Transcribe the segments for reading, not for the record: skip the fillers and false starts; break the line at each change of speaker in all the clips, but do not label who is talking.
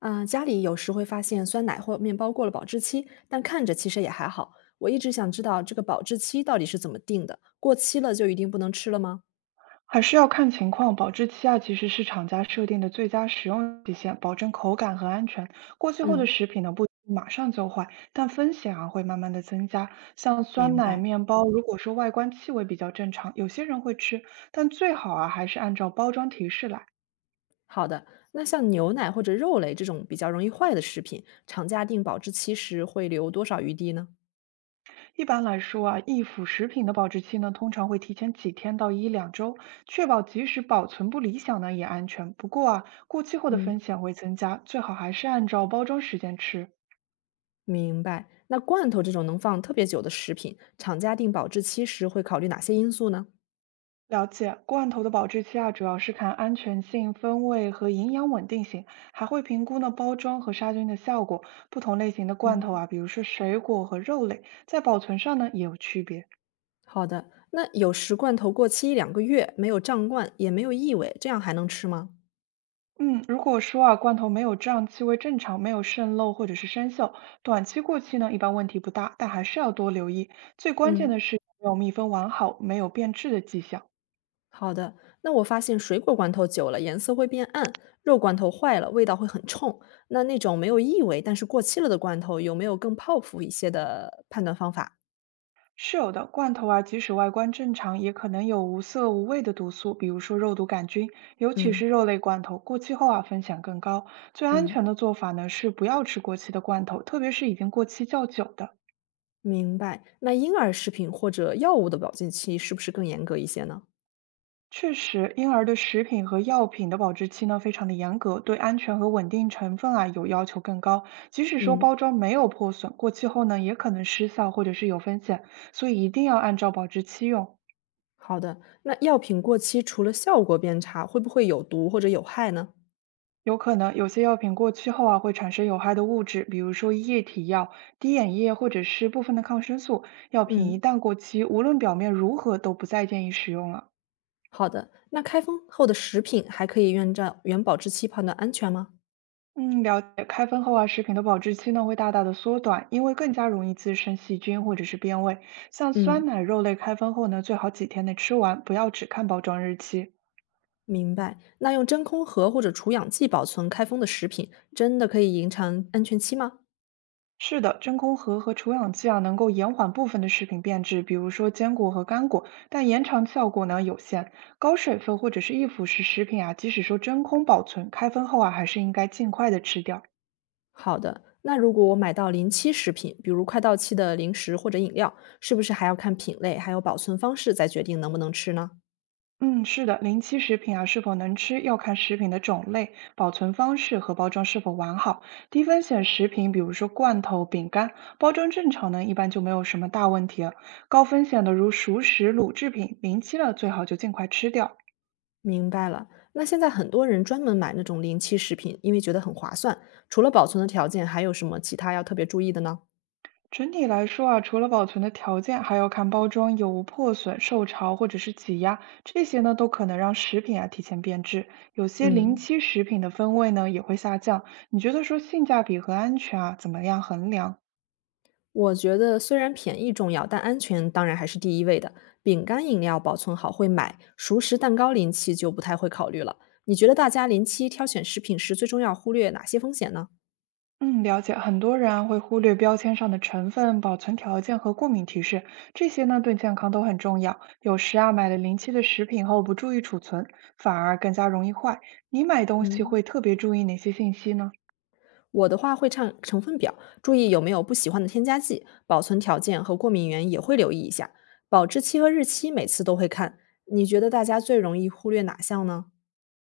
嗯，家里有时会发现酸奶或面包过了保质期，但看着其实也还好。我一直想知道这个保质期到底是怎么定的，过期了就一定不能吃了吗？
还是要看情况，保质期啊，其实是厂家设定的最佳使用期限，保证口感和安全。过期后的
嗯，
食品呢，不一定马上就坏，但风险啊会慢慢的增加。像酸
明
奶、
白。
面包，如果说外观气味比较正常，有些人会吃，但最好啊还是按照包装提示来。
好的，那像牛奶或者肉类这种比较容易坏的食品，厂家定保质期时会留多少余地呢？
一般来说啊，易腐食品的保质期呢，通常会提前几天到1~2周，确保即使保存不理想呢也安全。不过啊，过期后的风
嗯，
险会增加，最好还是按照包装时间吃。
明白。那罐头这种能放特别久的食品，厂家定保质期时会考虑哪些因素呢？
了解，罐头的保质期啊，主要是看安全性、风味和营养稳定性，还会评估呢包装和杀菌的效果。不同类型的罐头
嗯，
啊，比如说水果和肉类，在保存上呢也有区别。
好的。那有时罐头过期一两个月，没有胀罐，也没有异味，这样还能吃吗？
嗯，如果说啊罐头没有胀气味正常，没有渗漏或者是生锈，短期过期呢一般问题不大，但还是要多留意。最关键
嗯，
的是有没有密封完好，没有变质的迹象。
好的。那我发现水果罐头久了颜色会变暗，肉罐头坏了味道会很冲。那那种没有异味但是过期了的罐头，有没有更靠谱一些的判断方法？
是有的，罐头啊，即使外观正常，也可能有无色无味的毒素，比如说肉毒杆菌，尤其
嗯
是肉类罐头，过期后啊风险更高。最安
嗯，
全的做法呢是不要吃过期的罐头，特别是已经过期较久的。
明白。那婴儿食品或者药物的保质期是不是更严格一些呢？
确实，婴儿的食品和药品的保质期呢非常的严格，对安全和稳定成分啊有要求更高。即使说
嗯，
包装没有破损，过期后呢也可能失效或者是有风险，所以一定要按照保质期用。
好的。那药品过期除了效果变差，会不会有毒或者有害呢？
有可能有些药品过期后啊，会产生有害的物质，比如说液体药、滴眼液或者是部分的抗生素。药品一
嗯，
旦过期，无论表面如何，都不再建议使用了。
好的。那开封后的食品还可以按照原保质期判断安全吗？
嗯，了解。开封后啊，食品的保质期呢会大大的缩短，因为更加容易滋生细菌或者是变味。像酸
嗯。
奶、肉类开封后呢，最好几天内吃完，不要只看包装日期。
明白。那用真空盒或者除氧剂保存开封的食品，真的可以延长安全期吗？
是的，真空盒和除氧剂啊，能够延缓部分的食品变质，比如说坚果和干果，但延长效果呢有限。高水分或者是易腐蚀食品啊，即使说真空保存，开封后啊，还是应该尽快的吃掉。
好的，那如果我买到临期食品，比如快到期的零食或者饮料，是不是还要看品类还有保存方式再决定能不能吃呢？
嗯，是的，临期食品啊，是否能吃要看食品的种类、保存方式和包装是否完好。低风险食品，比如说罐头、饼干，包装正常呢，一般就没有什么大问题了。高风险的如熟食、卤制品，临期了最好就尽快吃掉。
明白了。那现在很多人专门买那种临期食品，因为觉得很划算。除了保存的条件，还有什么其他要特别注意的呢？
整体来说啊，除了保存的条件，还要看包装有无破损、受潮或者是挤压，这些呢都可能让食品啊提前变质。有些临
嗯，
期食品的风味呢也会下降。你觉得说性价比和安全啊怎么样衡量？
我觉得虽然便宜重要，但安全当然还是第一位的。饼干、饮料保存好会买，熟食、蛋糕、临期就不太会考虑了。你觉得大家临期挑选食品时，最重要忽略哪些风险呢？
嗯，了解。很多人啊会忽略标签上的成分、保存条件和过敏提示，这些呢对健康都很重要。有时啊买了临期的食品后不注意储存，反而更加容易坏。你买东西会
嗯，
特别注意哪些信息呢？
我的话会看成分表，注意有没有不喜欢的添加剂，保存条件和过敏源也会留意一下。保质期和日期每次都会看。你觉得大家最容易忽略哪项呢？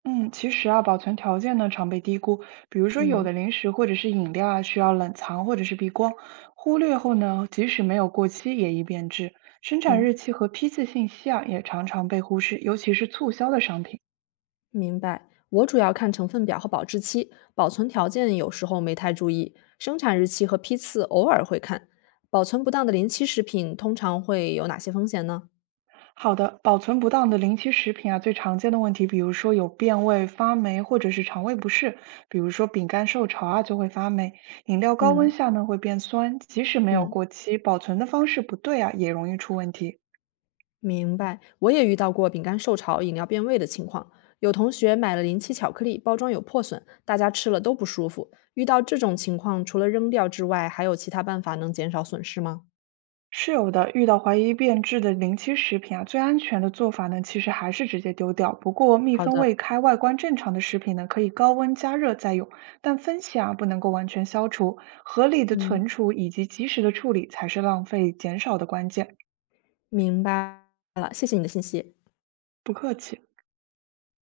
嗯，其实啊，保存条件呢常被低估，比如说有的
嗯
零食或者是饮料啊，需要冷藏或者是避光，忽略后呢，即使没有过期也易变质。生产日
嗯。
期和批次信息啊，也常常被忽视，尤其是促销的商品。
明白，我主要看成分表和保质期，保存条件有时候没太注意，生产日期和批次偶尔会看。保存不当的临期食品通常会有哪些风险呢？
好的，保存不当的临期食品啊，最常见的问题，比如说有变味、发霉或者是肠胃不适，比如说饼干受潮啊就会发霉，饮料高温
嗯
下呢会变酸，即使没有
嗯，
过期，保存的方式不对啊，也容易出问题。
明白。我也遇到过饼干受潮、饮料变味的情况，有同学买了临期巧克力，包装有破损，大家吃了都不舒服。遇到这种情况，除了扔掉之外，还有其他办法能减少损失吗？
是有的，遇到怀疑变质的临期食品啊，最安全的做法呢，其实还是直接丢掉。不过密
好
封
的，
未开、外观正常的食品呢，可以高温加热再用，但分析啊不能够完全消除，合理的
嗯，
存储以及及时的处理才是浪费减少的关键。
明白了，谢谢你的信息。
不客气。